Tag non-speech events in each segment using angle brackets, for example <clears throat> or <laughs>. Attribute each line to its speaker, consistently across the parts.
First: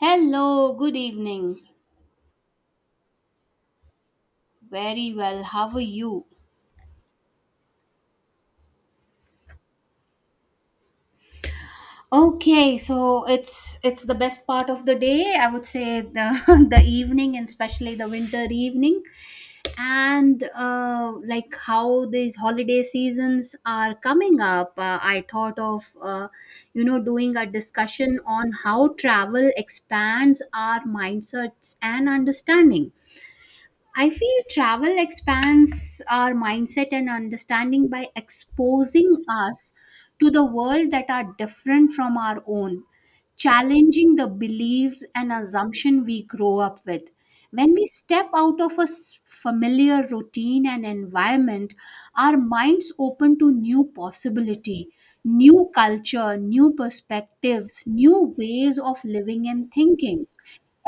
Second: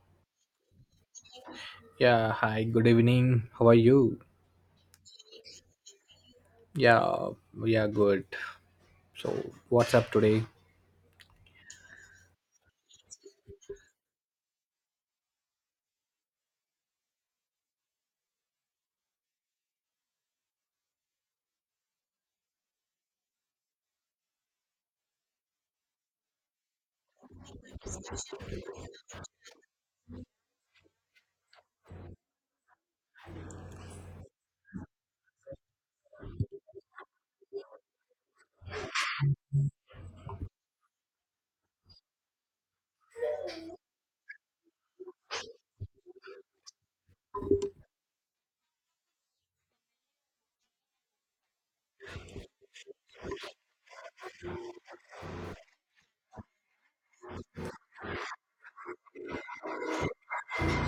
Speaker 1: Hello, good evening.
Speaker 2: Yeah, hi, good evening. How are you?
Speaker 1: Very well. How are you?
Speaker 2: Yeah, we are good. So, what's up today?
Speaker 1: Okay, so it's the best part of the day. I would say the <laughs> the evening and especially the winter evening. And like how these holiday seasons are coming up, I thought of you know doing a discussion on how travel expands our mindsets and understanding. I feel travel expands our mindset and understanding by exposing us to the world that are different from our own, challenging the beliefs and assumption we grow up with. When we step out of a familiar routine and environment, our minds open to new possibility, new culture, new perspectives, new ways of living and thinking.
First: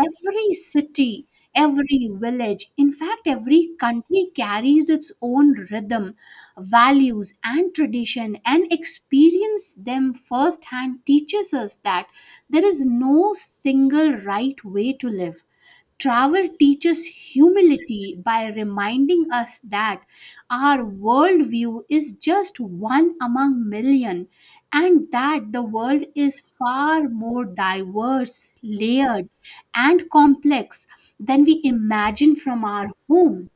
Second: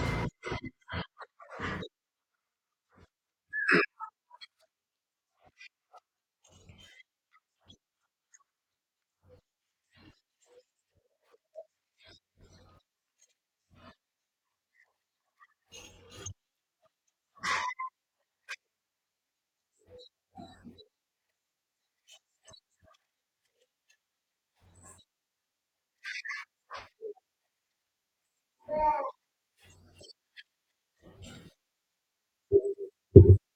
Speaker 1: Every city, every village, in fact, every country carries its own rhythm, values, and tradition, and experience them firsthand teaches us that there is no single right way to live. Travel teaches humility by reminding us that our worldview is just one among million and that the world is far more diverse, layered, and complex than we imagine from our home.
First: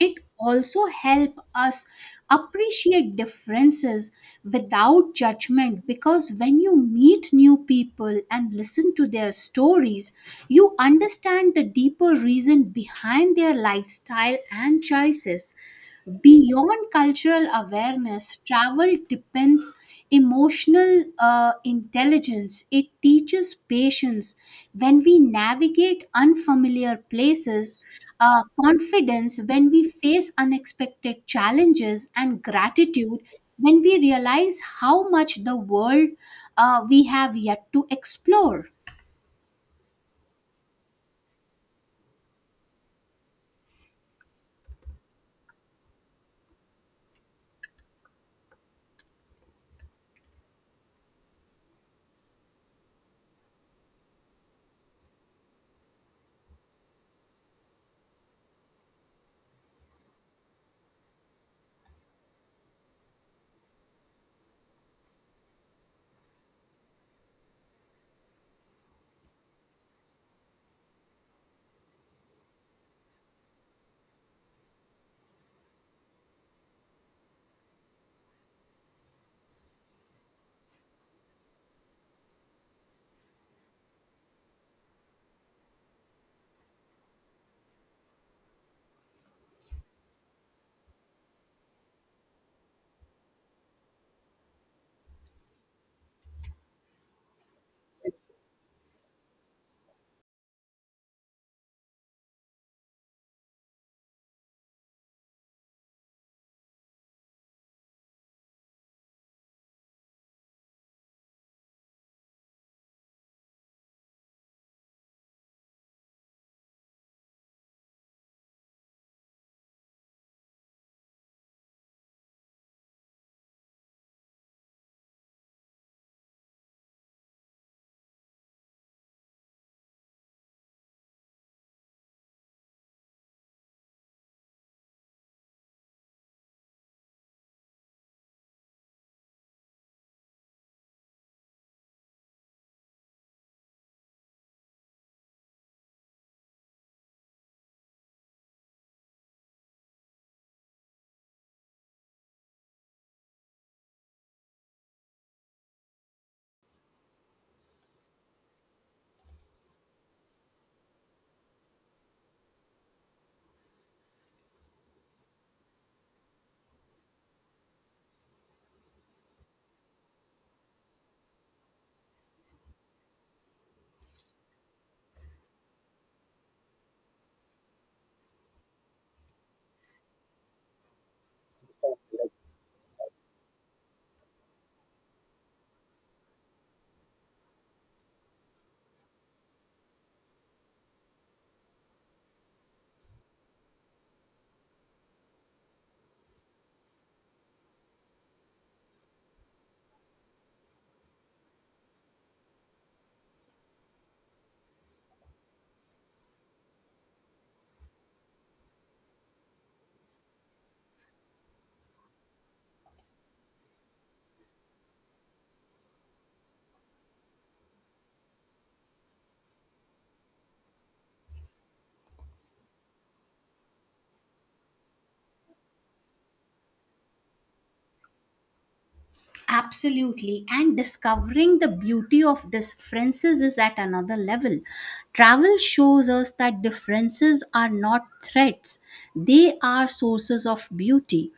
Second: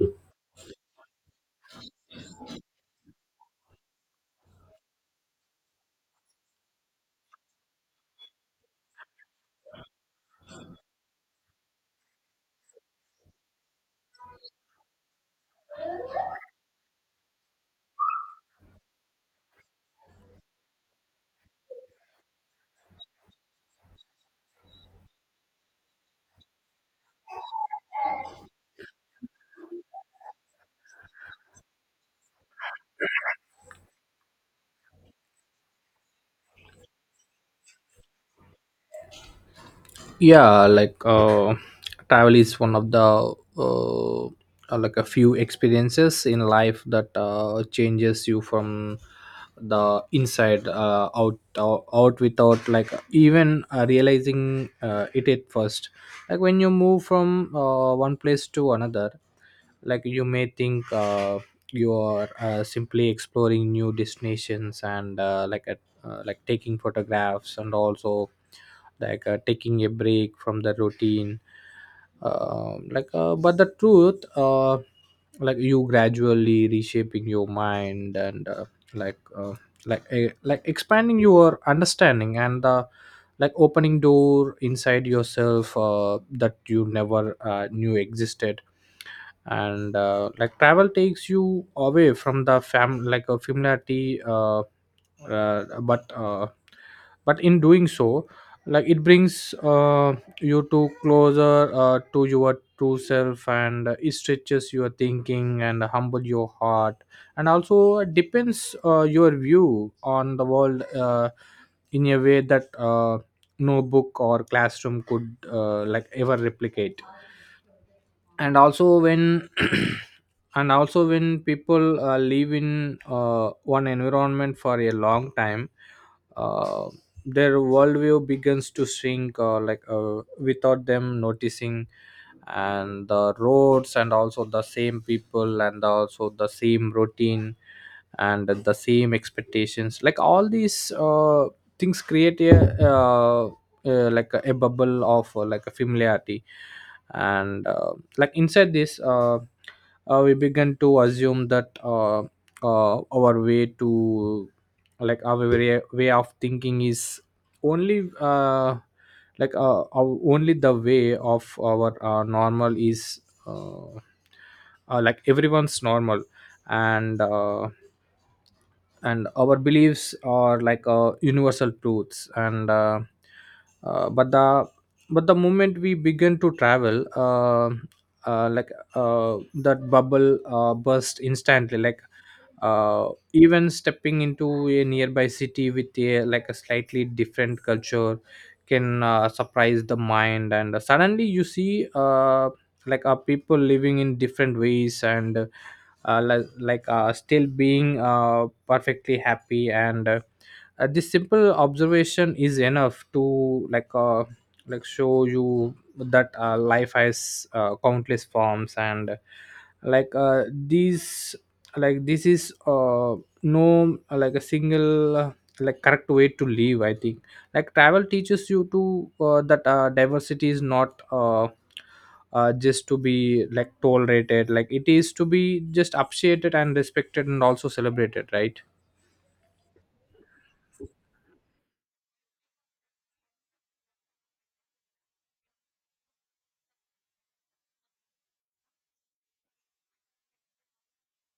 Speaker 1: It also help us appreciate differences without judgment, because when you meet new people and listen to their stories you understand the deeper reason behind their lifestyle and choices. Beyond cultural awareness, travel depends emotional intelligence. It teaches patience when we navigate unfamiliar places, confidence when we face unexpected challenges, and gratitude when we realize how much the world we have yet to explore.
Speaker 2: Yeah. Travel is one of the like a few experiences in life that changes you from the inside out, out without like even realizing it at first, like when you move from one place to another, like you may think you are simply exploring new destinations and like taking photographs and also taking a break from the routine. But the truth like you gradually reshaping your mind and like uh, like expanding your understanding and like opening door inside yourself that you never knew existed. And like travel takes you away from the fam like a familiarity, uh, but uh, but in doing so, like it brings you to closer to your true self, and it stretches your thinking and humble your heart and also depends your view on the world in a way that no book or classroom could like ever replicate. And also when <clears throat> and also when people live in one environment for a long time, uh, their worldview begins to shrink, without them noticing. And the roads and also the same people and also the same routine and the same expectations, like all these things create a a bubble of like a familiarity. And like inside this, we begin to assume that, our way to like our way, of thinking is only, only the way of our normal is uh, like everyone's normal. And uh, and our beliefs are like universal truths. And but the But the moment we begin to travel, uh, like that bubble burst instantly. Like uh, even stepping into a nearby city with a like a slightly different culture can surprise the mind, and suddenly you see people living in different ways and still being perfectly happy. And This simple observation is enough to like show you that life has countless forms, and like these like this is no like a single like correct way to live, I think. Like travel teaches you to that diversity is not, just to be like tolerated, like it is to be just appreciated and respected and also celebrated, right?
Speaker 1: Absolutely, and discovering the beauty of differences is at another level. Travel shows us that differences are not threats, they are sources of beauty.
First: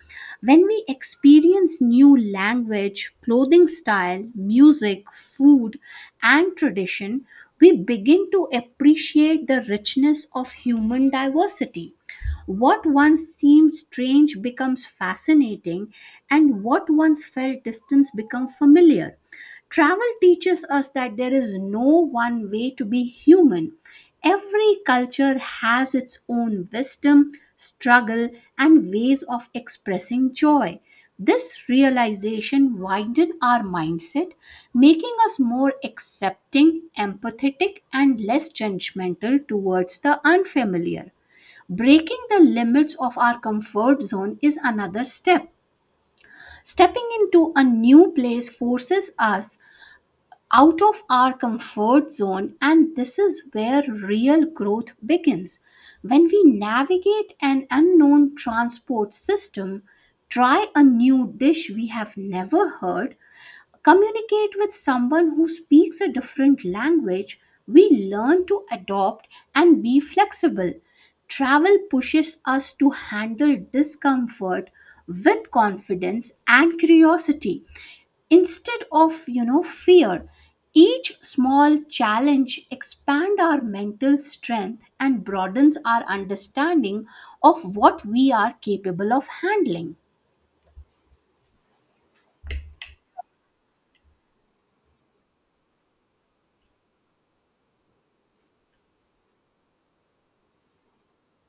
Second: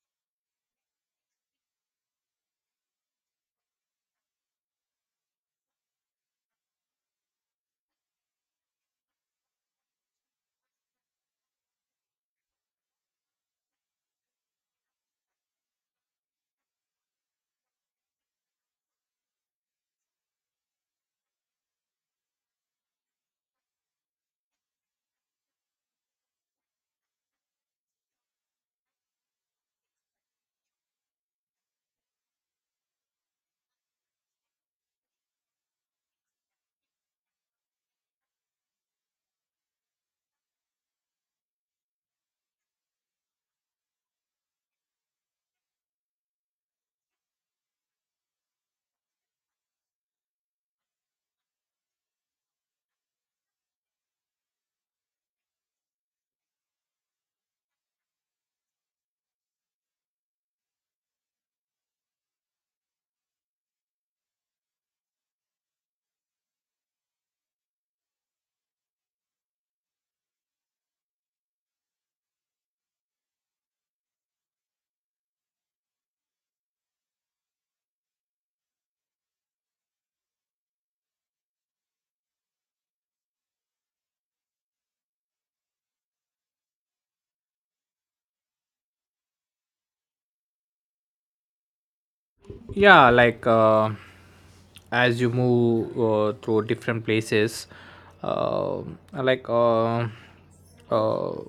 Speaker 1: When we experience new language, clothing style, music, food, and tradition, we begin to appreciate the richness of human diversity. What once seemed strange becomes fascinating, and what once felt distant becomes familiar. Travel teaches us that there is no one way to be human. Every culture has its own wisdom, struggle, and ways of expressing joy. This realization widened our mindset, making us more accepting, empathetic, and less judgmental towards the unfamiliar. Breaking the limits of our comfort zone is another step. Stepping into a new place forces us out of our comfort zone, and this is where real growth begins. When we navigate an unknown transport system, try a new dish we have never heard, communicate with someone who speaks a different language, we learn to adopt and be flexible. Travel pushes us to handle discomfort with confidence and curiosity instead of, you know, fear. Each small challenge expand our mental strength and broadens our understanding of what we are capable of handling.
Speaker 2: Yeah. As you move through different places, uh, like uh, uh, uh,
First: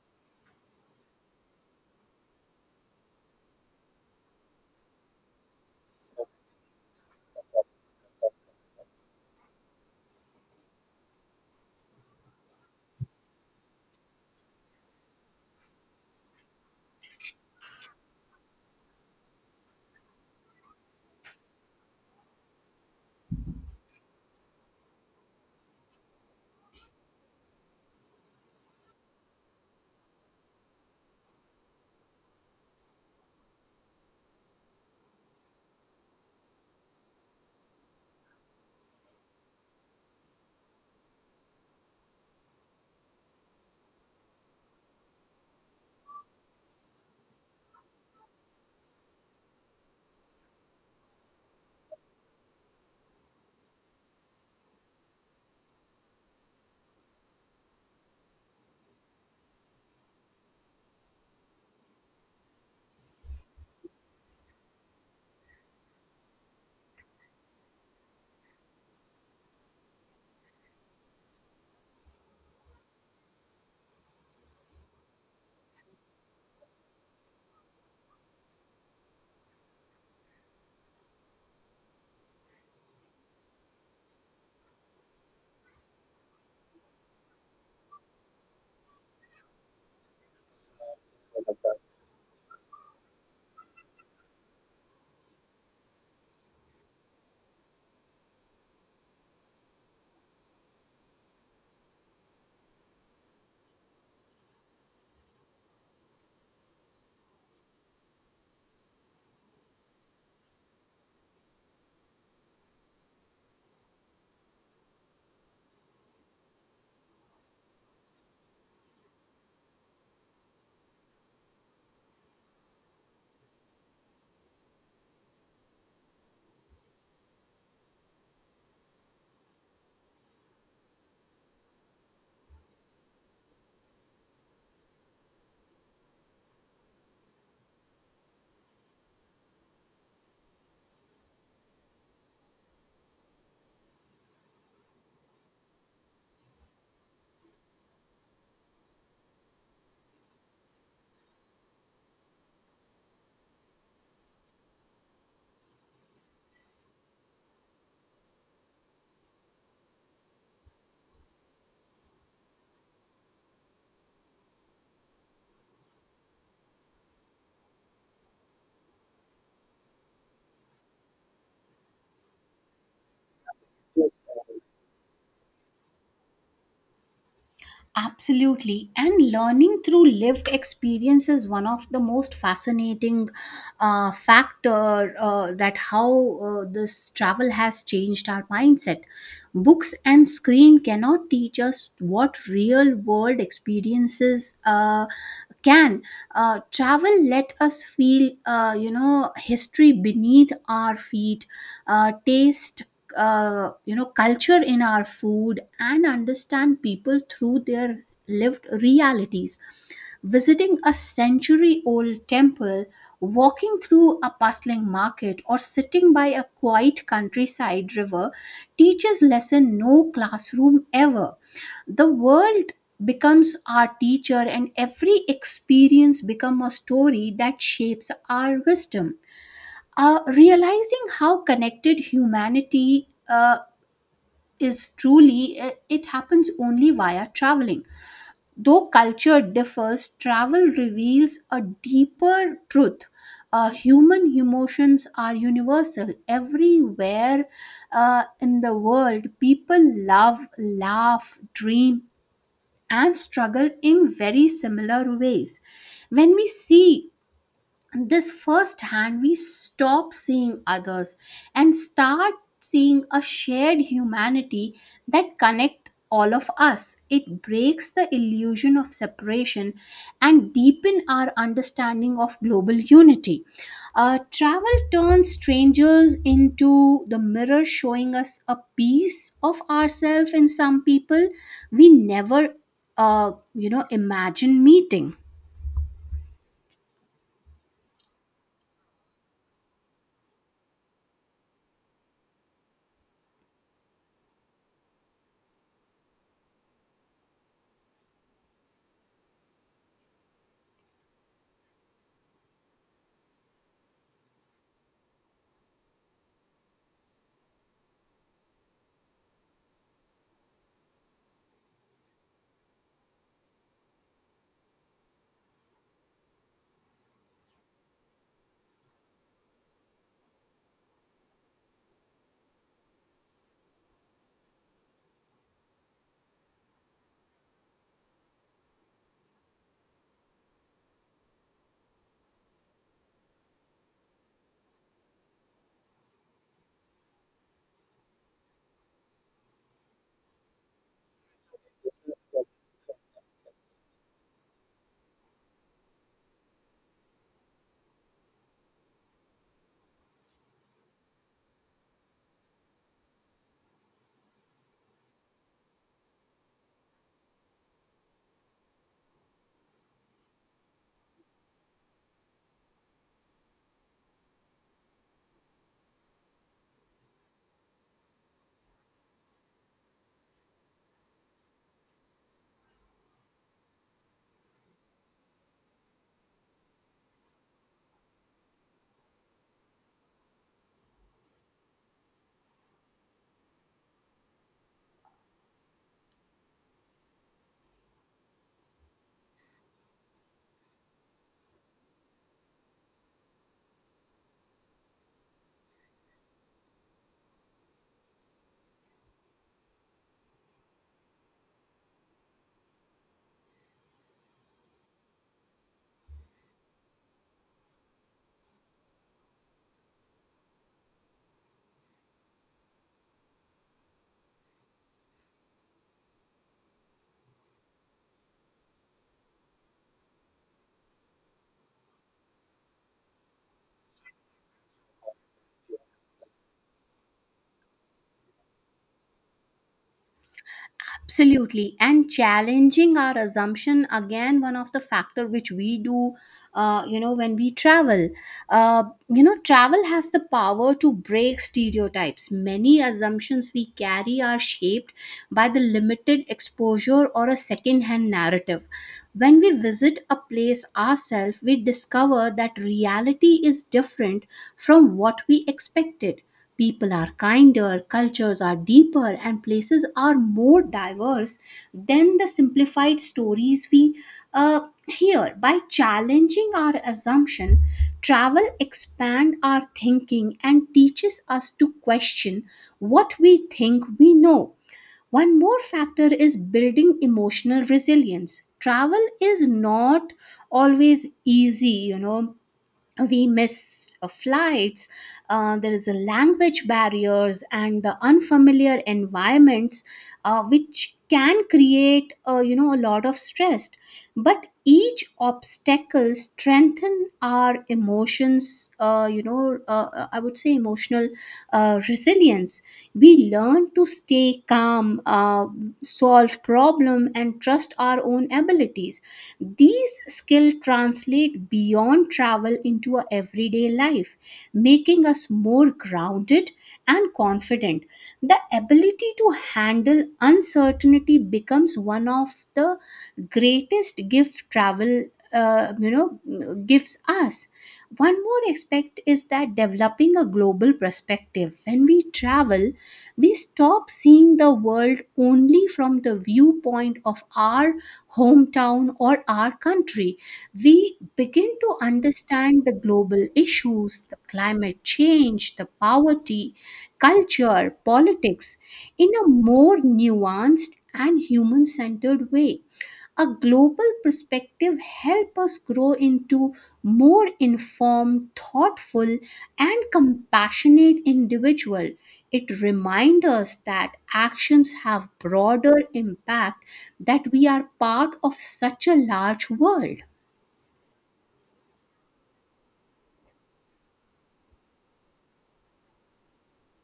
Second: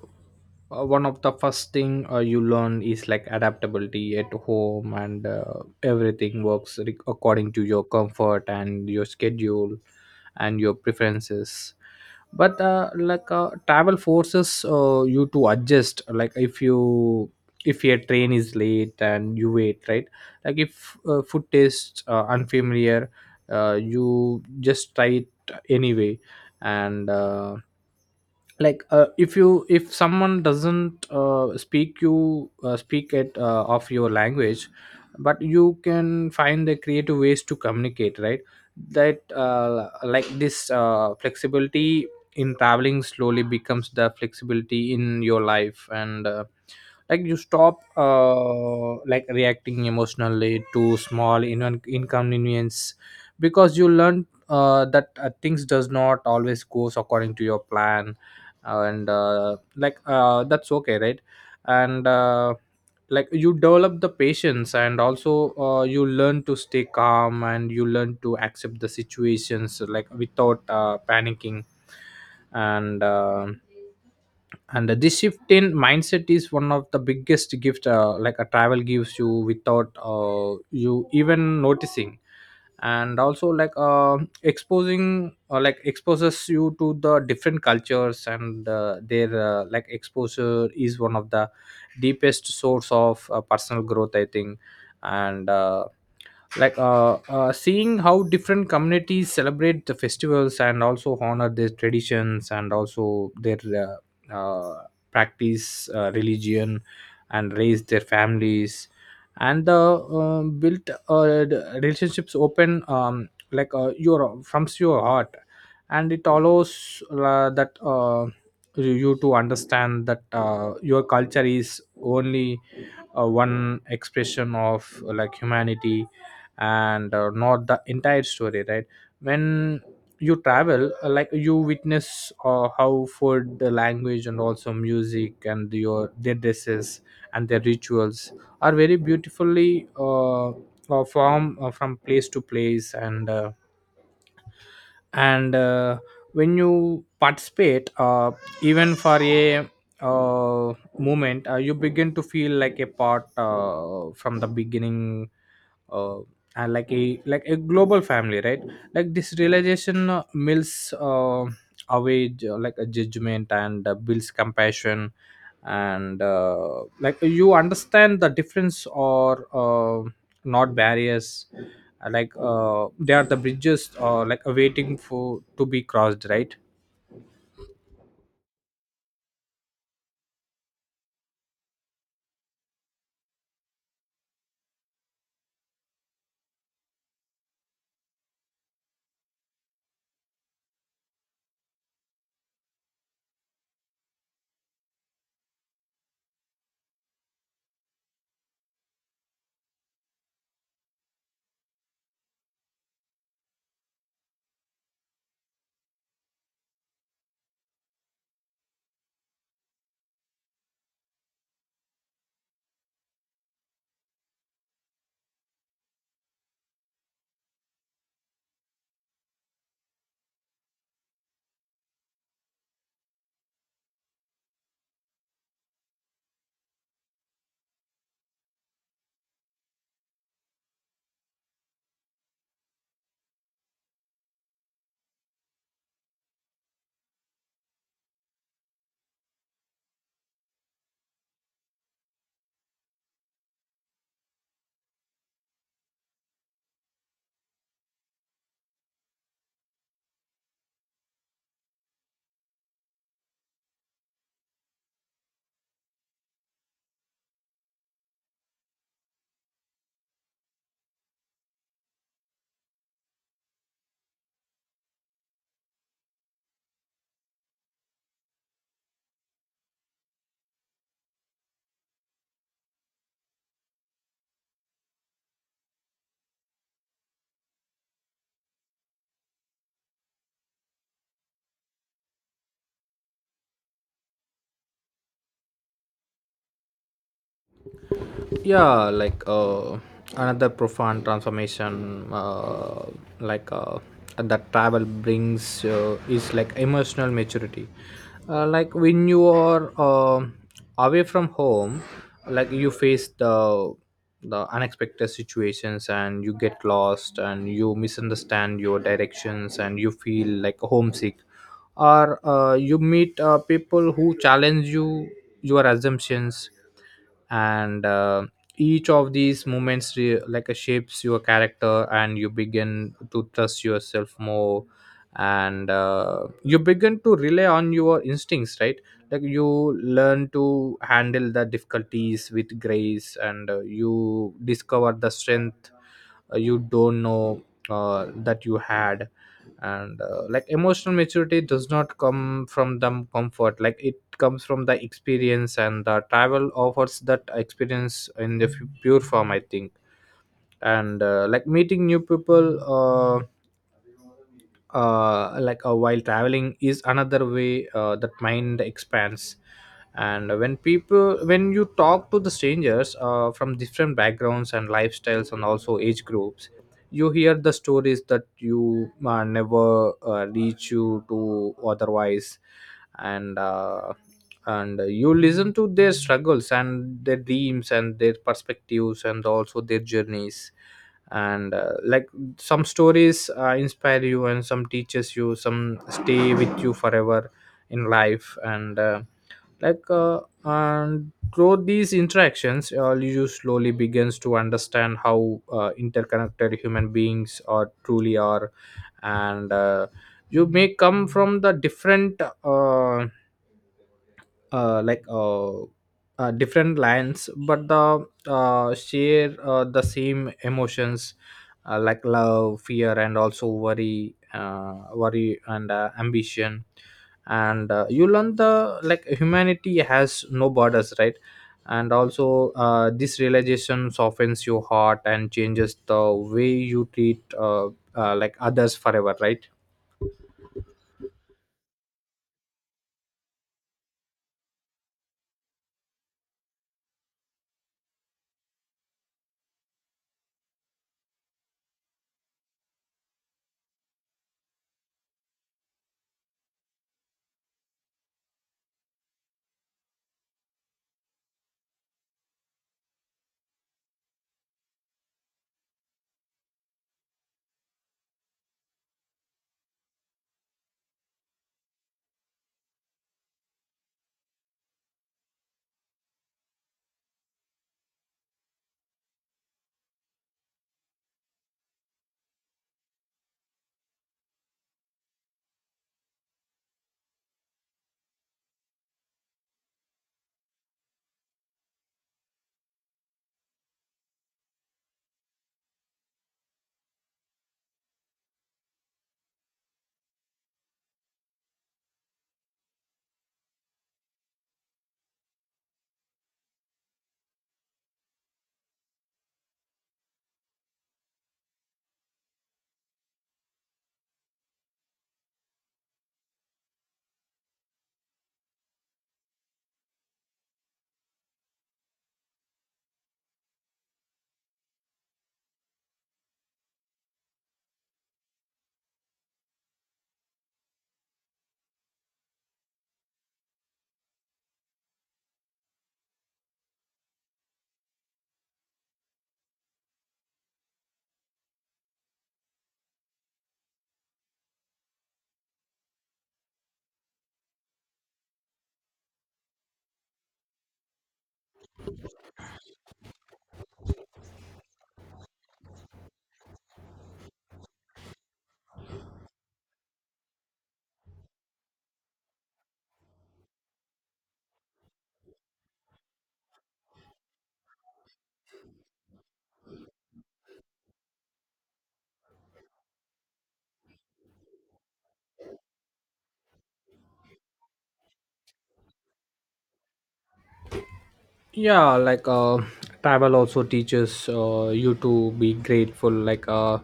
Speaker 2: one of the first thing you learn is like adaptability. At home, and everything works according to your comfort and your schedule and your preferences, but travel forces you to adjust. Like if you, if your train is late and you wait, right? Like if food tastes unfamiliar, you just try it anyway. And if you, if someone doesn't speak you speak it of your language, but you can find the creative ways to communicate, right? That, like this flexibility in traveling slowly becomes the flexibility in your life. And like you stop like reacting emotionally to small inconvenience, because you learn that things does not always goes according to your plan, and that's okay, right? And like you develop the patience, and also you learn to stay calm and you learn to accept the situations like without panicking. And uh, and this shift in mindset is one of the biggest gift, like a travel gives you without you even noticing. And also exposing, or like exposes you to the different cultures, and their, like exposure is one of the deepest source of personal growth, I think. And like Seeing how different communities celebrate the festivals and also honor their traditions and also their practice religion and raise their families and built the relationships open your from your heart. And it allows that you to understand that your culture is only one expression of like humanity, and not the entire story, right? When you travel, like you witness how food, the language, and also music, and your their dresses and their rituals are very beautifully from, from place to place. And when you participate, even for a uh, moment, you begin to feel like a part, from the beginning, uh, and like a global family, right? Like this realization mills away like a judgment, and builds compassion. And like you understand the difference or, not barriers, they are the bridges, waiting for to be crossed, right?
Speaker 1: Absolutely. And learning through lived experience is one of the most fascinating factor that how this travel has changed our mindset. Books and screen cannot teach us what real world experiences can. Travel let us feel, you know, history beneath our feet, taste you know culture in our food, and understand people through their lived realities. Visiting a century old temple, walking through a bustling market, or sitting by a quiet countryside river teaches lesson no classroom ever. The world becomes our teacher and every experience become a story that shapes our wisdom. Realizing how connected humanity is truly, it happens only via traveling. Though culture differs, travel reveals a deeper truth. Human emotions are universal. Everywhere in the world, people love, laugh, dream, and struggle in very similar ways. When we see this firsthand, we stop seeing others and start seeing a shared humanity that connect all of us. It breaks the illusion of separation and deepen our understanding of global unity. Travel turns strangers into the mirror, showing us a piece of ourselves in some people we never you know imagine meeting.
Speaker 2: Yeah. Another profound transformation, like uh, that travel brings is like emotional maturity. Like when you are away from home, like you face the unexpected situations, and you get lost and you misunderstand your directions and you feel like homesick, or you meet people who challenge you, your assumptions. And each of these moments shapes your character, and you begin to trust yourself more, and you begin to rely on your instincts, right? Like you learn to handle the difficulties with grace, and you discover the strength you don't know that you had. And like emotional maturity does not come from the comfort, like it comes from the experience, and the travel offers that experience in the pure form, I think. And like meeting new people, uh, while traveling is another way that mind expands. And when people, when you talk to the strangers from different backgrounds and lifestyles and also age groups, you hear the stories that you never reach you to otherwise. And uh, and you listen to their struggles and their dreams and their perspectives and also their journeys. And like some stories inspire you and some teaches you some stay with you forever in life And through these interactions, you slowly begins to understand how interconnected human beings are truly are. And you may come from the different, uh, like uh, different lines, but the share the same emotions, like love, fear, and also worry and ambition. And you learn the like humanity has no borders, right? And also this realization softens your heart and changes the way you treat, like others forever, right?
Speaker 1: Absolutely, and challenging our assumption again, one of the factor which we do you know when we travel. You know, travel has the power to break stereotypes. Many assumptions we carry are shaped by the limited exposure or a second hand narrative. When we visit a place ourselves we discover that reality is different from what we expected. People are kinder, cultures are deeper, and places are more diverse than the simplified stories we hear. By challenging our assumption, travel expands our thinking and teaches us to question what we think we know. One more factor is building emotional resilience. Travel is not always easy, you know. We miss flights, there is a language barriers and the unfamiliar environments which can create, you know, a lot of stress, but each obstacle strengthen our emotions. I would say emotional resilience. We learn to stay calm, so solve problem and trust our own abilities. These skills translate beyond travel into our everyday life, making us more grounded and confident. The ability to handle uncertainty becomes one of the greatest gift travel you know gives us. One more aspect is that developing a global perspective. When we travel, we stop seeing the world only from the viewpoint of our hometown or our country. We begin to understand the global issues, the climate change, the poverty, culture, politics in a more nuanced and human centered way. A global perspective help us grow into more informed, thoughtful, and compassionate individual. It reminds us that actions have broader impact, that we are part of such a large world.
Speaker 2: Yeah. Travel also teaches you to be grateful. Like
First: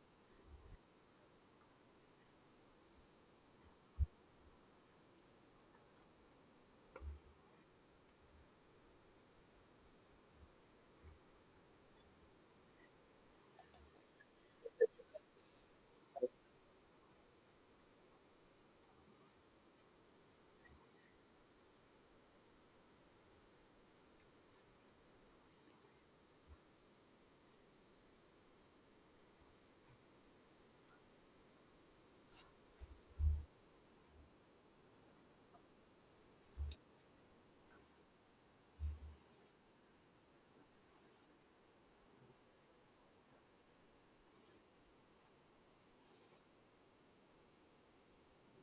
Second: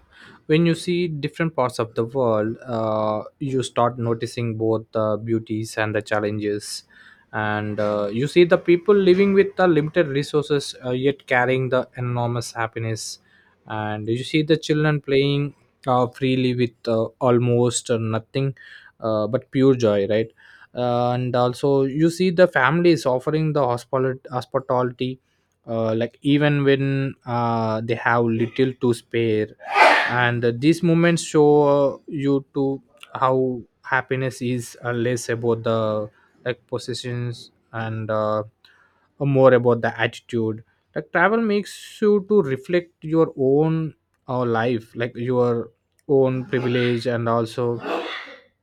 Speaker 2: when you see different parts of the world, you start noticing both the beauties and the challenges. And you see the people living with the limited resources, yet carrying the enormous happiness, and you see the children playing freely with almost nothing, but pure joy, right? And also you see the families offering the hospitality, like even when they have little to spare. And these moments show you to how happiness is less about the like possessions, and more about the attitude. Like travel makes you to reflect your own, life, like your own privilege and also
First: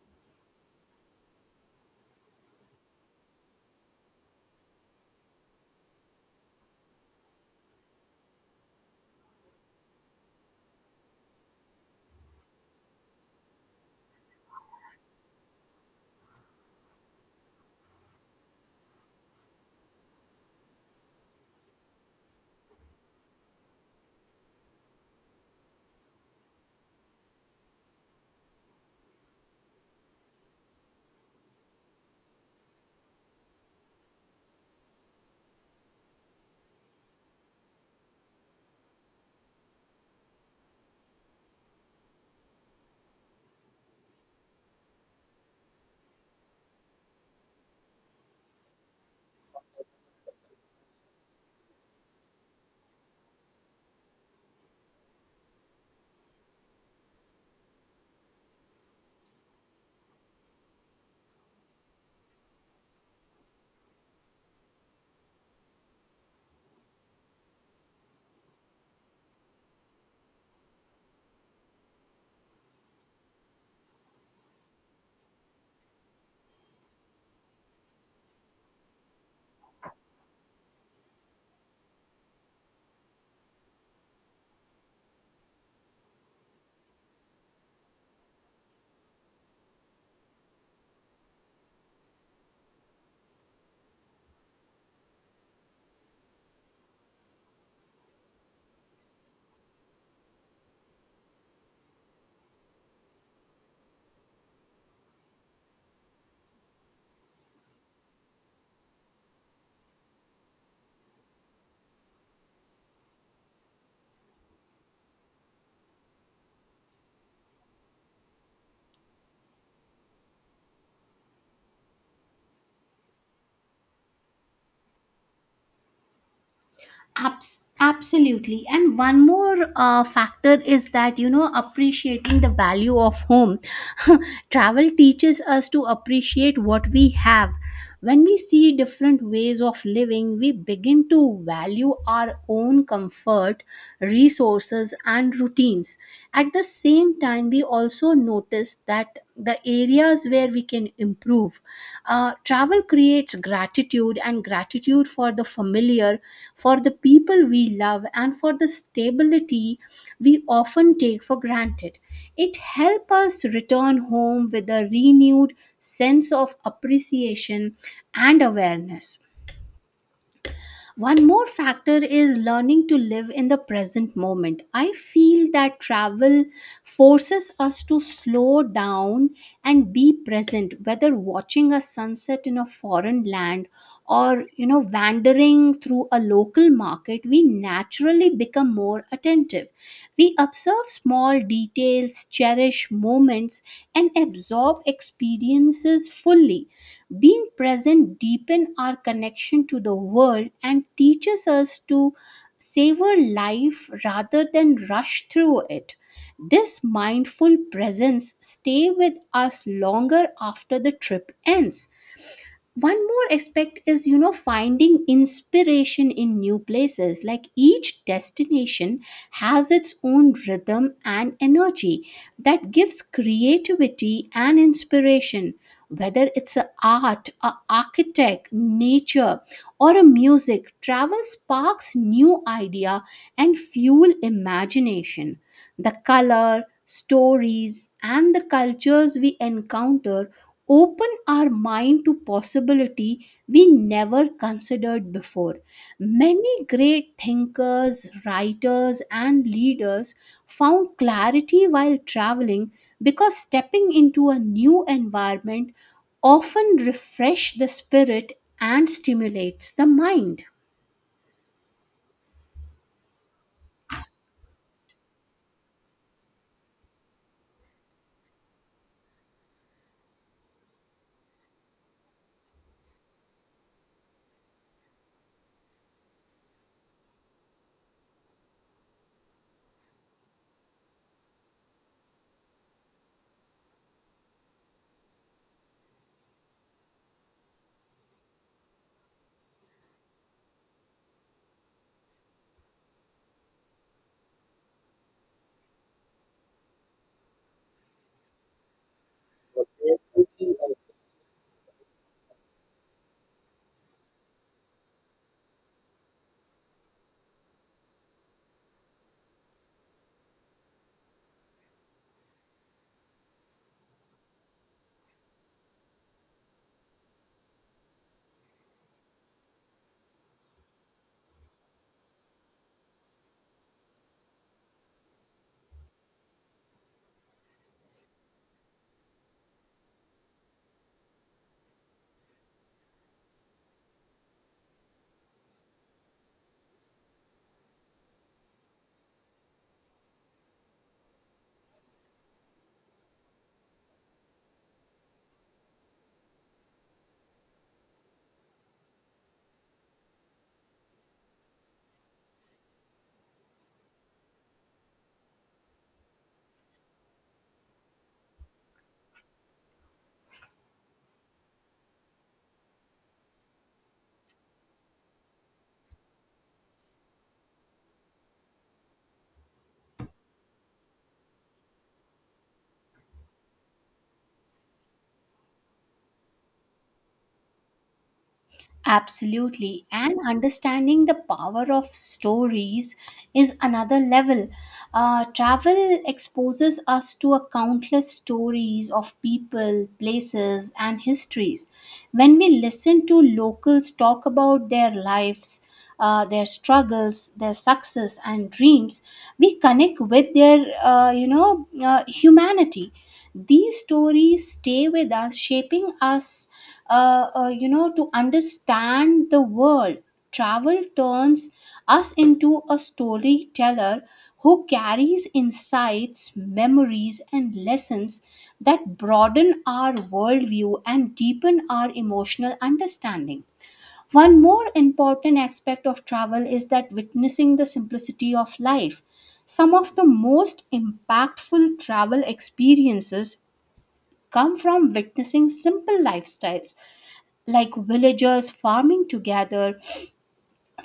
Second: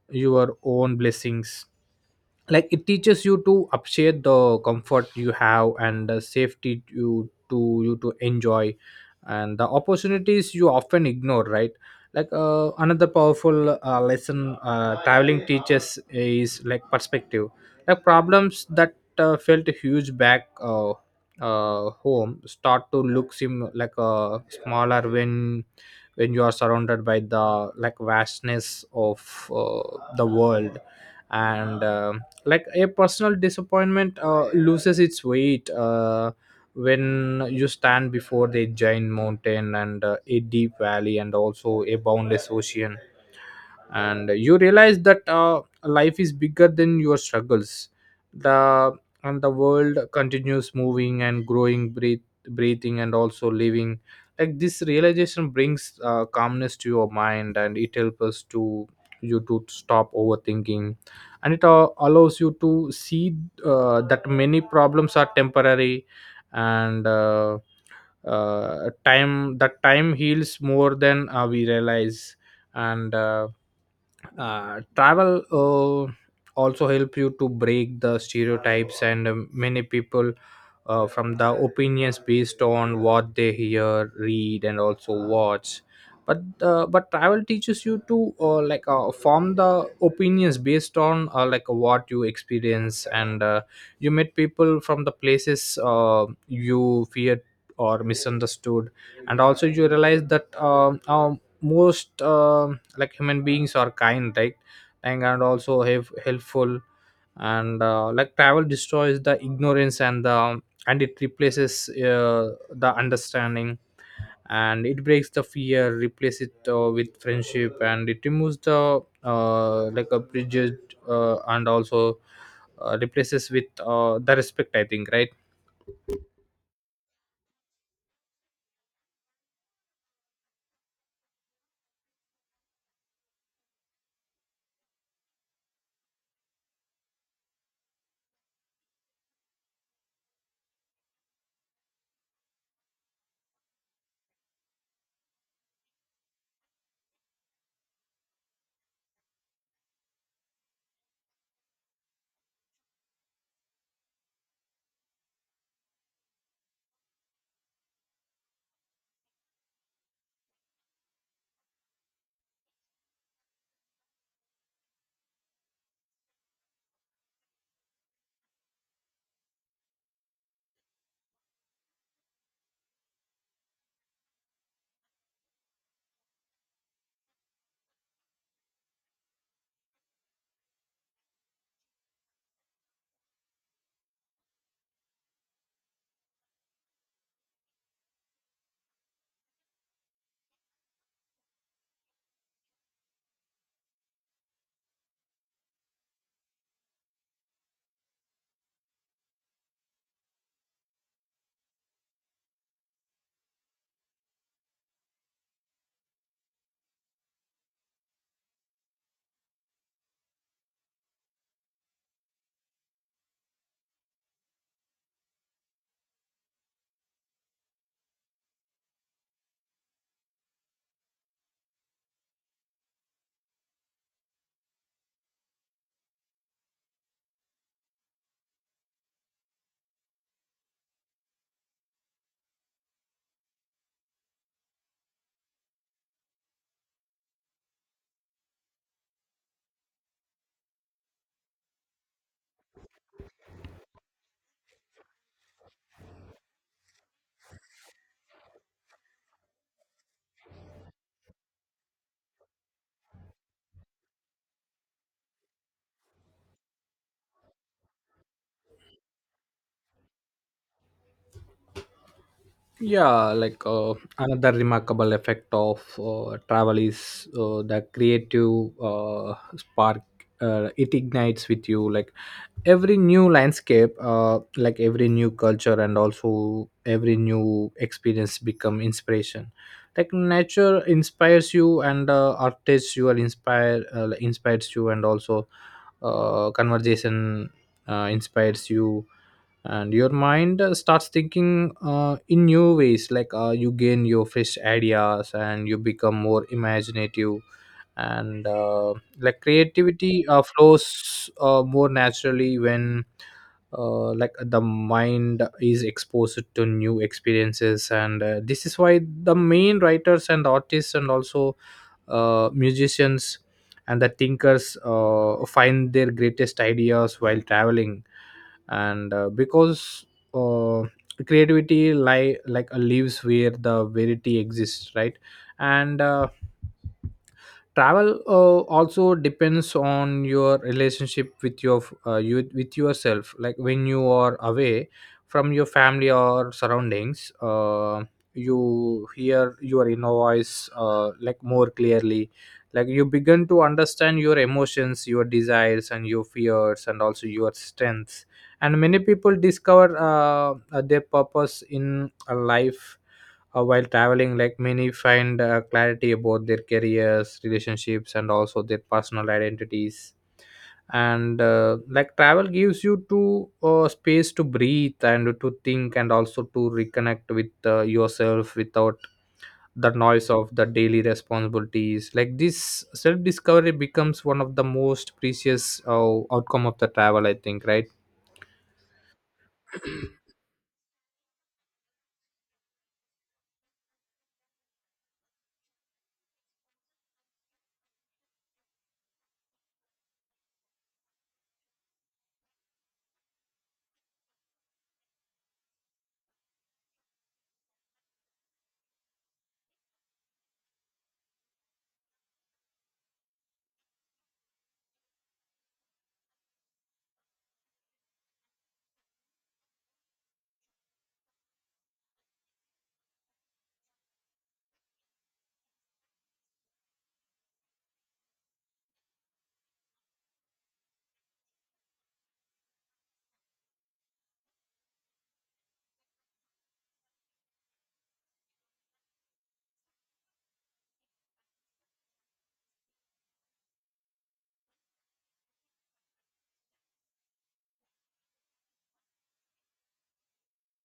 Speaker 2: your own blessings. Like it teaches you to appreciate the comfort you have, and the safety you to you to enjoy, and the opportunities you often ignore, right? Like another powerful lesson traveling teaches is like perspective. Like problems that felt huge back home start to look, seem like smaller when you are surrounded by the like vastness of the world. And like a personal disappointment loses its weight when you stand before the giant mountain and a deep valley and also a boundless ocean, and you realize that life is bigger than your struggles. The and the world continues moving and growing, breath, breathing and also living. Like this realization brings calmness to your mind, and it helps us to you to stop overthinking, and it allows you to see that many problems are temporary, and time that time heals more than we realize. And travel uh, also help you to break the stereotypes, and many people from the opinions based on what they hear, read, and also Watch. But but travel teaches you to form the opinions based on like what you experience. And you meet people from the places you feared or misunderstood. And also you realize that most like human beings are kind, right? And also have helpful. And like travel destroys the ignorance and the and it replaces the understanding. And it breaks the fear, replace it with friendship, and it removes the like a bridge. And also replaces with the respect, I think, right?
Speaker 1: Absolutely. And one more factor is that, you know, appreciating the value of home. <laughs> Travel teaches us to appreciate what we have. When we see different ways of living, we begin to value our own comfort, resources, and routines. At the same time, we also notice that the areas where we can improve. Travel creates gratitude, and gratitude for the familiar, for the people we love, and for the stability we often take for granted. It helps us return home with a renewed sense of appreciation and awareness. One more factor is learning to live in the present moment. I feel that travel forces us to slow down and be present, whether watching a sunset in a foreign land or, you know, wandering through a local market. We naturally become more attentive. We observe small recall details, cherish moments, and absorb experiences fully. Being present deepen our connection to the world and teaches us to savor life rather than rush through it. This mindful presence stay with us longer after the trip ends. One more aspect is, you know, finding inspiration in new places. Like each destination has its own rhythm and energy that gives creativity and inspiration, whether it's a art, a architect, nature, or a music. Travel sparks new idea and fuel imagination. The color stories and the cultures we encounter open our mind to possibility we never considered before. Many great thinkers, writers, and leaders found clarity while traveling, because stepping into a new environment often refresh the spirit and stimulates the mind.
Speaker 2: Yeah. Another remarkable effect of travel is the creative spark. It ignites with you. Like, every new landscape, like every new culture, and also every new experience become inspiration. Like, nature inspires you, and artists you are inspired inspires you, and also conversation inspires you. And your mind starts thinking in new ways. Like, you gain your fresh ideas and you become more imaginative. And like creativity flows more naturally when like the mind is exposed to new experiences. And this is why the main writers and artists, and also musicians and the thinkers find their greatest ideas while traveling. And because uh, creativity lie like lives where the verity exists, right? And travel also depends on your relationship with your you with yourself. Like, when you are away from your family or surroundings, you hear your inner voice like more clearly. Like, you begin to understand your emotions, your desires, and your fears, and also your strengths. And many people discover their purpose in a life while traveling. Like, many find clarity about their careers, relationships, and also their personal identities. And like travel gives you to space to breathe and to think, and also to reconnect with yourself without the noise of the daily responsibilities. Like, this self discovery becomes one of the most precious outcome of the travel, I think, right?
Speaker 1: Absolutely. And understanding the power of stories is another level. Travel exposes us to a countless stories of people, places, and histories. When we listen to locals talk about their lives, their struggles, their success and dreams. We connect with their, humanity. These stories stay with us, shaping us, you know, to understand the world. Travel turns us into a storyteller who carries insights, memories, and lessons that broaden our worldview and deepen our emotional understanding. One more important aspect of travel is that witnessing the simplicity of life. Some of the most impactful travel experiences come from witnessing simple lifestyles, like villagers farming together,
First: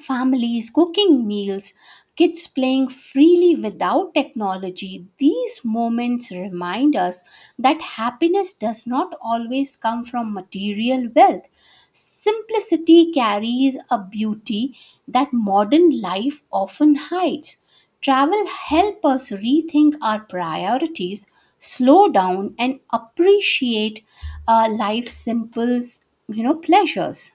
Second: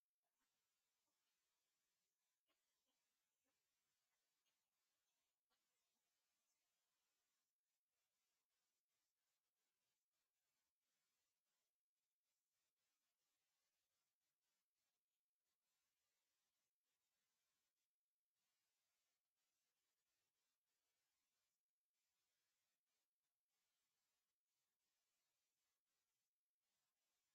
Speaker 1: families cooking meals, kids playing freely without technology. These moments remind us that happiness does not always come from material wealth. Simplicity carries a beauty that modern life often hides. Travel help us rethink our priorities, slow down, and appreciate life's simple, you know, pleasures.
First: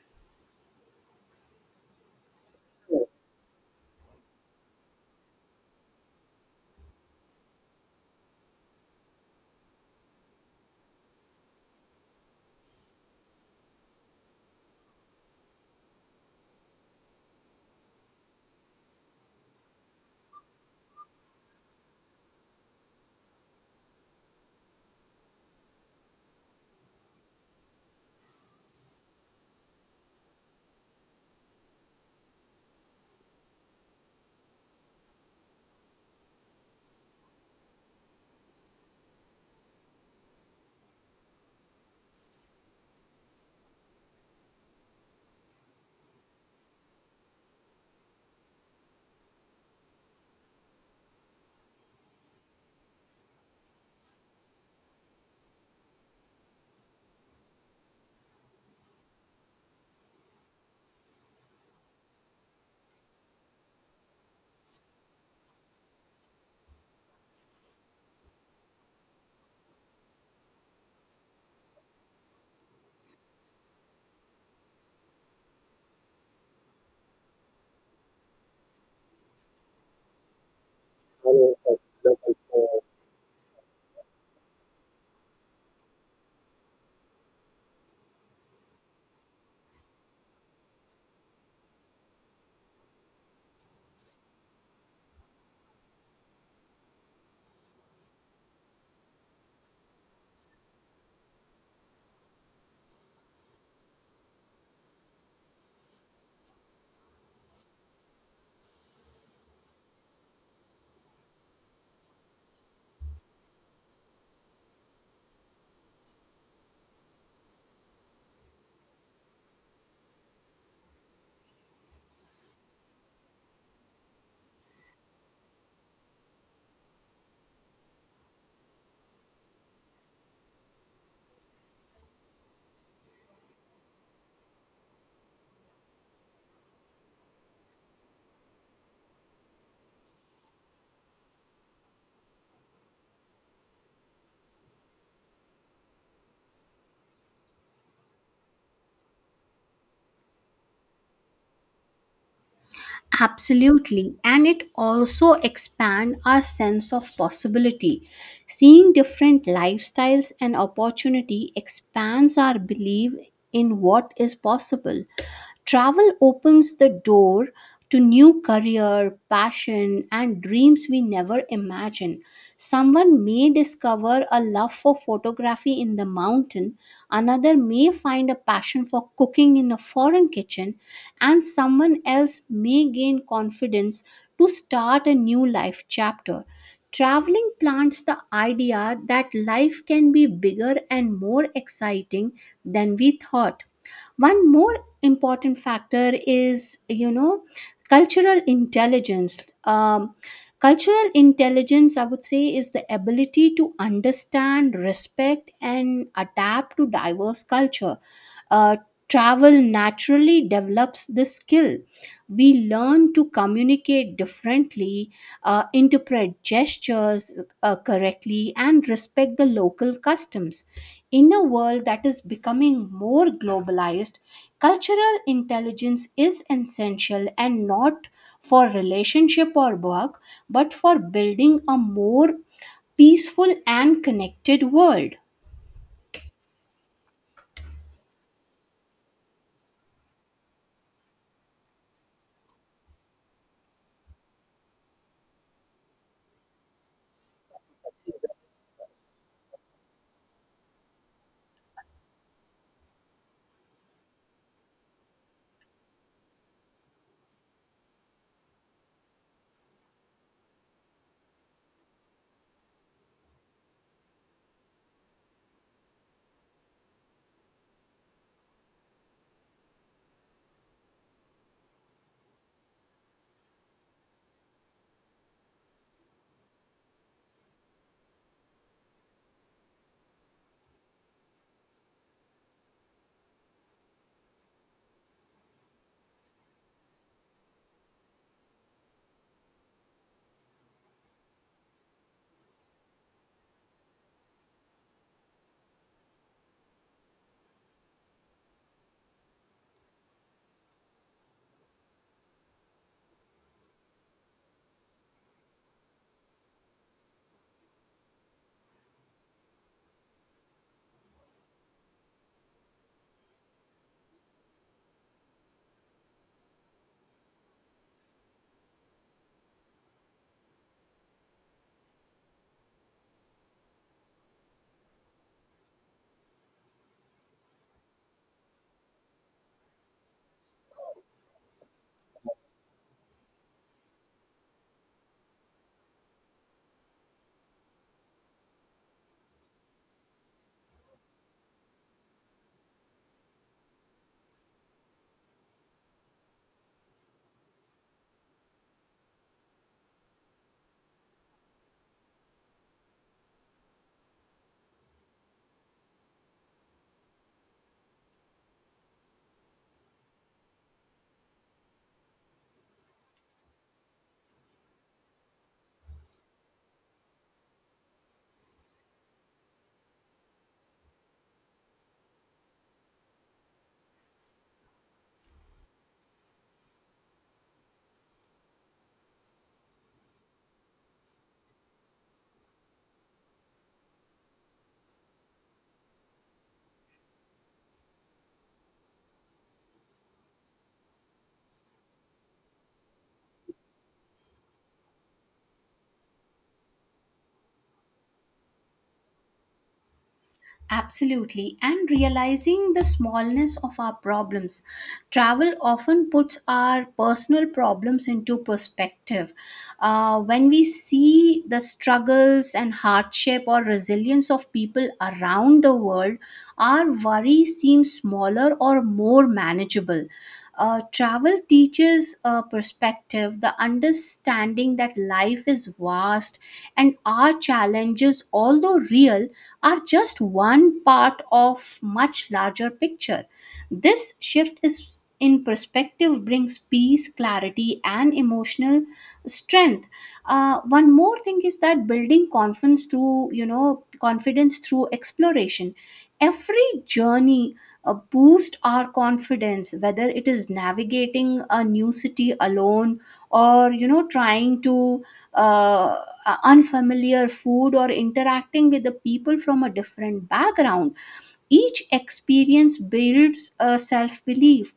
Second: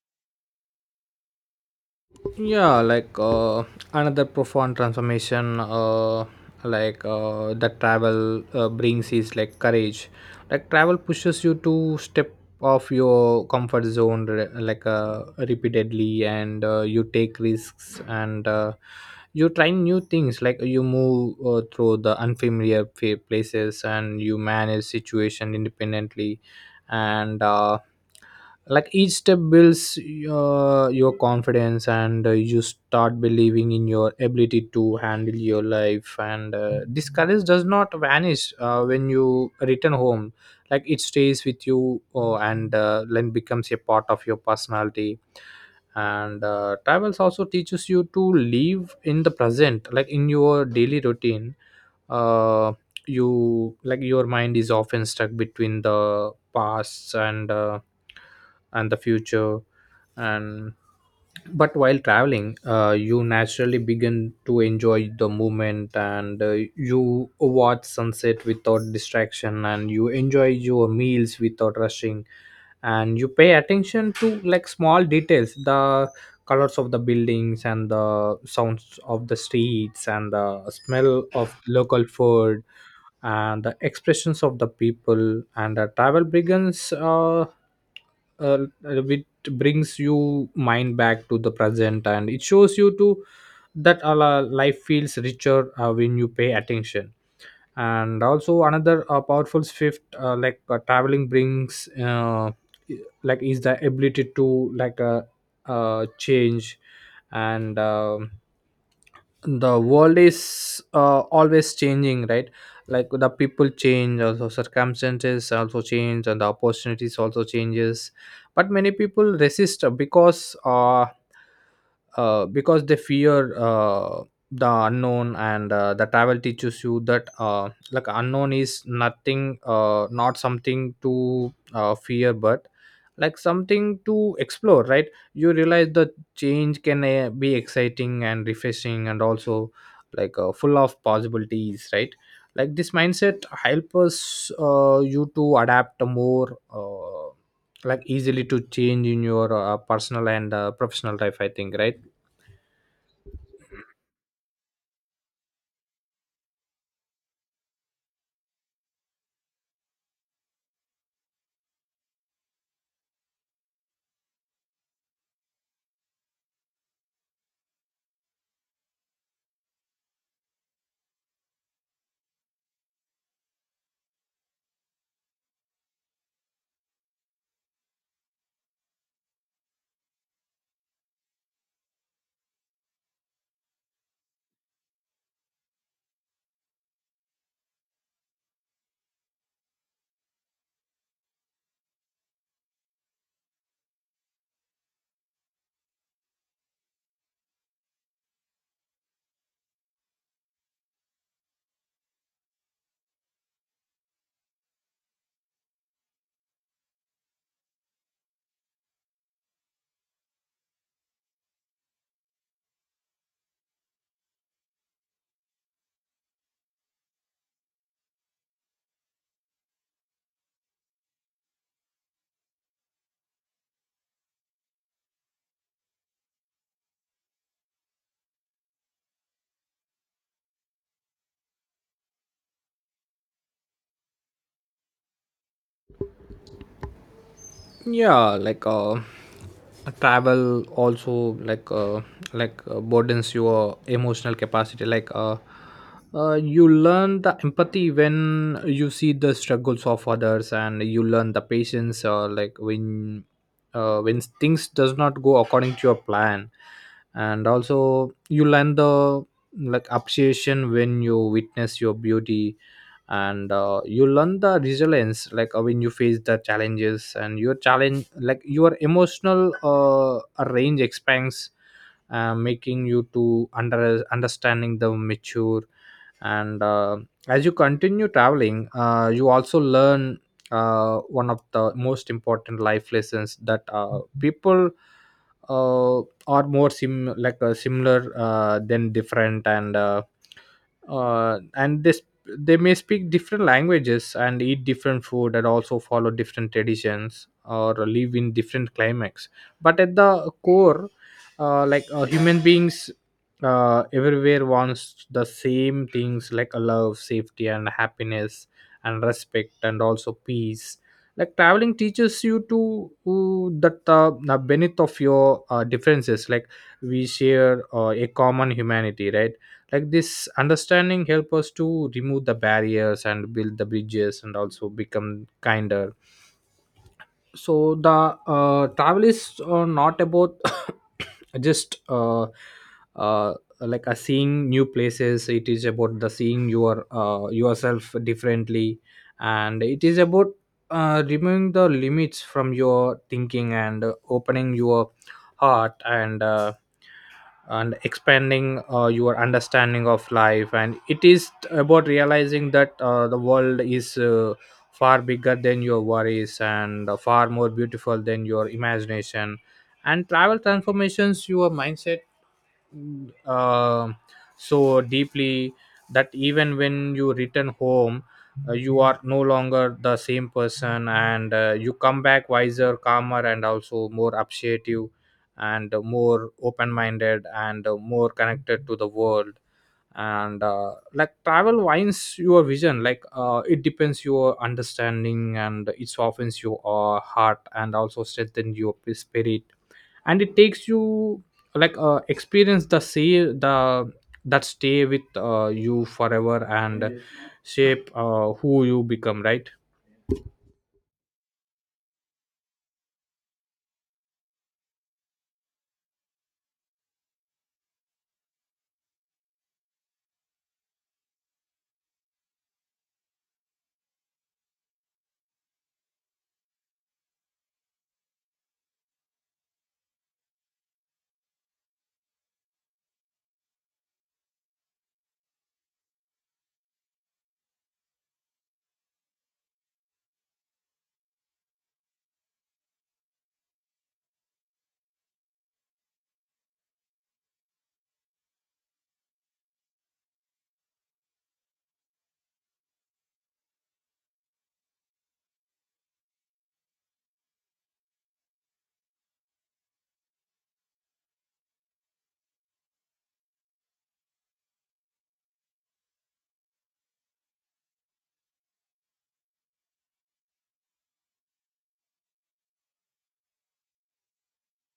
Speaker 2: Yeah. Another profound transformation that travel brings is like courage. Like, travel pushes you to step off your comfort zone repeatedly, and you take risks, and you try new things. Like, you move through the places, and you manage situation independently. And like each step builds your confidence, and you start believing in your ability to handle your life. And this courage does not vanish when you return home. Like, it stays with you, and then becomes a part of your personality. And travels also teaches you to live in the present. Like, in your daily routine, uh, you like your mind is often stuck between the past and the future. And But while traveling, you naturally begin to enjoy the movement, and you watch sunset without distraction, and you enjoy your meals without rushing. And you pay attention to like small details, the colors of the buildings, and the sounds of the streets, and the smell of local food, and the expressions of the people. And the travel begins with brings you mind back to the present, and it shows you to that life feels richer when you pay attention. And also another powerful shift traveling brings like is the ability to change. And the world is always changing, right? Like, the people change, also circumstances also change, and the opportunities also changes. But many people resist because they fear the unknown. And the travel teaches you that like unknown is nothing, not something to fear, but like something to explore, right? You realize the change can be exciting and refreshing, and also full of possibilities, right? Like, this mindset help us you to adapt more like easily to change in your personal and professional life, I think, right?
Speaker 1: Absolutely, and it also expand our sense of possibility. Seeing different lifestyles and opportunity expands our belief in what is possible. Travel opens the door to new career, passion, and dreams we never imagined. Someone may discover a love for photography in the mountain, another may find a passion for cooking in a foreign kitchen, and someone else may gain confidence to start a new life chapter. Traveling plants the idea that life can be bigger and more exciting than we thought. One more important factor is, you know, cultural intelligence. Um, Cultural intelligence, I would say, is the ability to understand, respect, and adapt to diverse culture. Uh, Travel naturally develops this skill. We learn to communicate differently, interpret gestures correctly, and respect the local customs. In a world that is becoming more globalized, cultural intelligence is essential, and not for relationship or work, but for building a more peaceful and connected world.
Speaker 2: Yeah. Travel also broadens your emotional capacity. You learn the empathy when you see the struggles of others, and you learn the patience when things does not go according to your plan. And also you learn the like appreciation when you witness your beauty. And you learn the resilience, when you face the challenges and your challenge, like your emotional range expands, making you to understanding the mature. And as you continue traveling, you also learn one of the most important life lessons, that people uh, are more similar than different. And this, they may speak different languages and eat different food, and also follow different traditions or live in different climates. But at the core, human beings everywhere wants the same things, like a love, safety, and happiness, and respect, and also peace. Like, traveling teaches you to that the benefit of your differences, like we share a common humanity, right? Like, this understanding help us to remove the barriers, and build the bridges, and also become kinder. So the travel is not about <coughs> just uh, a seeing new places. It is about the seeing your yourself differently. And it is about removing the limits from your thinking, and opening your heart, and expanding your understanding of life. And it is about realizing that the world is far bigger than your worries, and far more beautiful than your imagination. And travel transformations your mindset uh, so deeply that even when you return home, you are no longer the same person. And you come back wiser, calmer, and also more appreciative, and more open minded, and more connected to the world. And like travel winds your vision, it depends your understanding, and it softens your heart, and also strengthens your spirit. And it takes you experience the sea the that stay with you forever, and shape who you become, right?
Speaker 1: Absolutely, and realizing the smallness of our problems. Travel often puts our personal problems into perspective. When we see the struggles and hardship or resilience of people around the world, our worry seems smaller or more manageable. Travel teaches a perspective, the understanding that life is vast and our challenges, although real, are just one part of much larger picture. This shift is in perspective brings peace, clarity, and emotional strength. One more thing is that building confidence through, you know, confidence through exploration. Every journey boost our confidence, whether it is navigating a new city alone or, you know, trying to uh, unfamiliar food, or interacting with the people from a different background. Each experience builds a self belief.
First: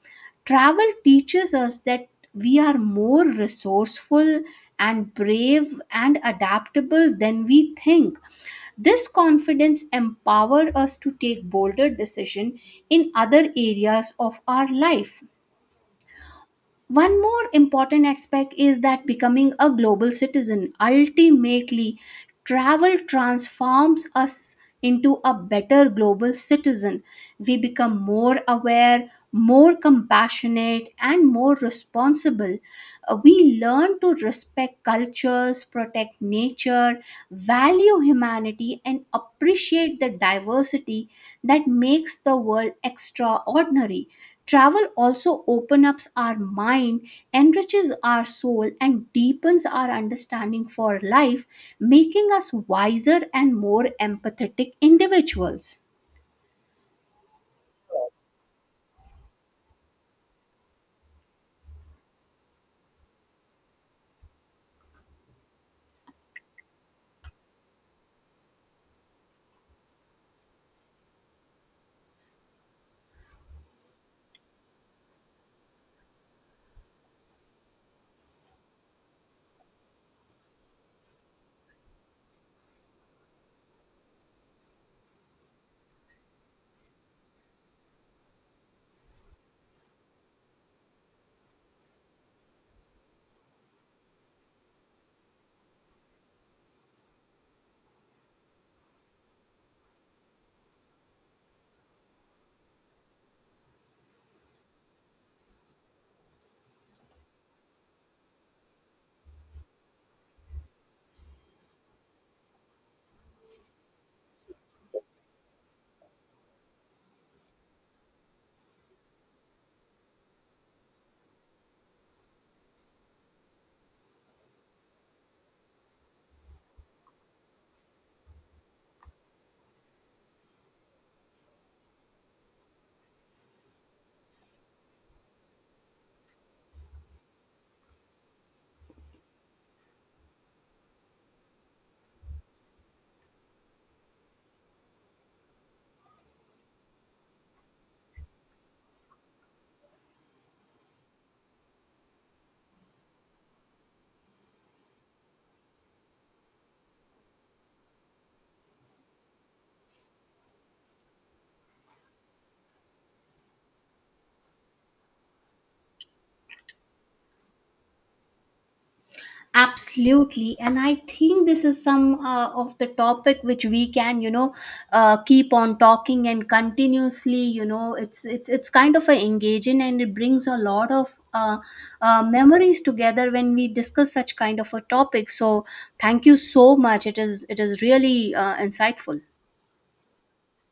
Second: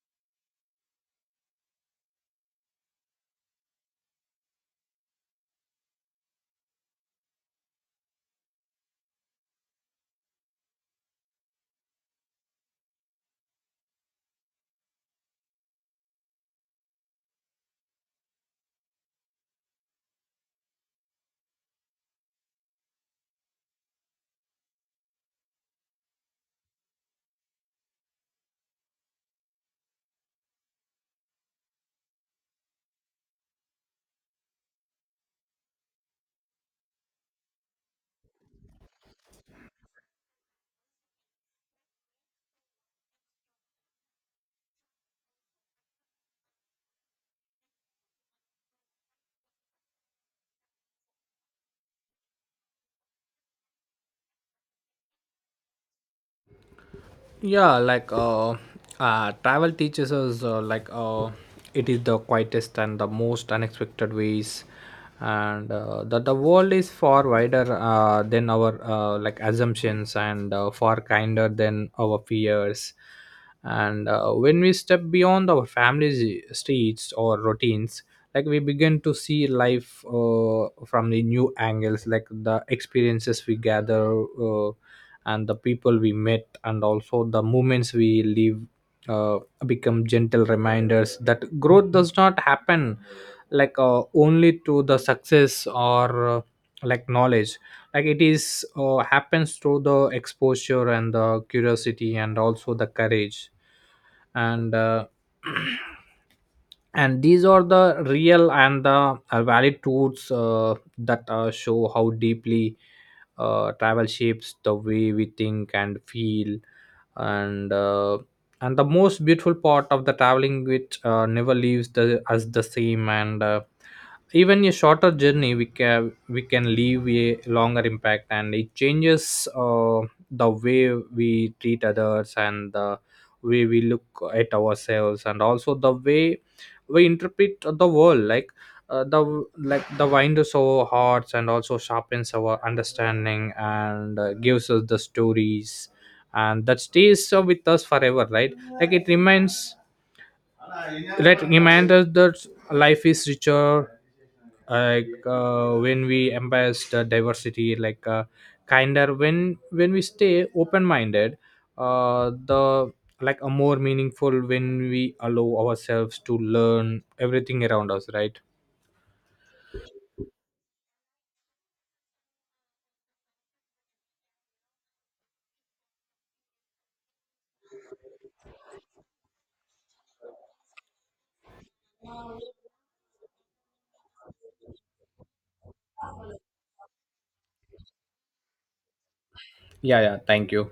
Speaker 1: Travel teaches us that we are more resourceful and brave and adaptable than we think. This confidence empowers us to take bolder decisions in other areas of our life. One more important aspect is that becoming a global citizen. Ultimately travel transforms us into a better global citizen. We become more aware, more compassionate, and more responsible. We learn to respect cultures, protect nature, value humanity, and appreciate the diversity that makes the world extraordinary. Travel also opens up our mind, enriches our soul, and deepens our understanding for life, making us wiser and more empathetic individuals.
Speaker 2: Yeah. Travel teaches us it is the quietest and the most unexpected ways, and that the world is far wider than our assumptions, and far kinder than our fears. And when we step beyond our family's streets or routines, like we begin to see life from the new angles. Like, the experiences we gather, and the people we met, and also the moments we live uh, become gentle reminders that growth does not happen only to the success or knowledge. Like, it is happens through the exposure, and the curiosity, and also the courage. And <clears throat> and these are the real and the valid truths that show how deeply travel shapes the way we think and feel. And uh, and the most beautiful part of the traveling, which never leaves us the same. And even a shorter journey, we can leave a longer impact, and it changes the way we treat others, and the way we look at ourselves, and also the way we interpret the world. Like, the wind is so hot, and also sharpens our understanding, and gives us the stories, and that stays with us forever, right? Like, it reminds that reminds us that life is richer, when we embrace the diversity, kinder when we stay open minded, the like a more meaningful when we allow ourselves to learn everything around us, right?
Speaker 1: Absolutely, and I think this is some of the topic which we can, you know, keep on talking and continuously, you know, it's kind of a engaging, and it brings a lot of memories together when we discuss such kind of a topic. So thank you so much. It is really insightful.
Speaker 2: Yeah, thank you.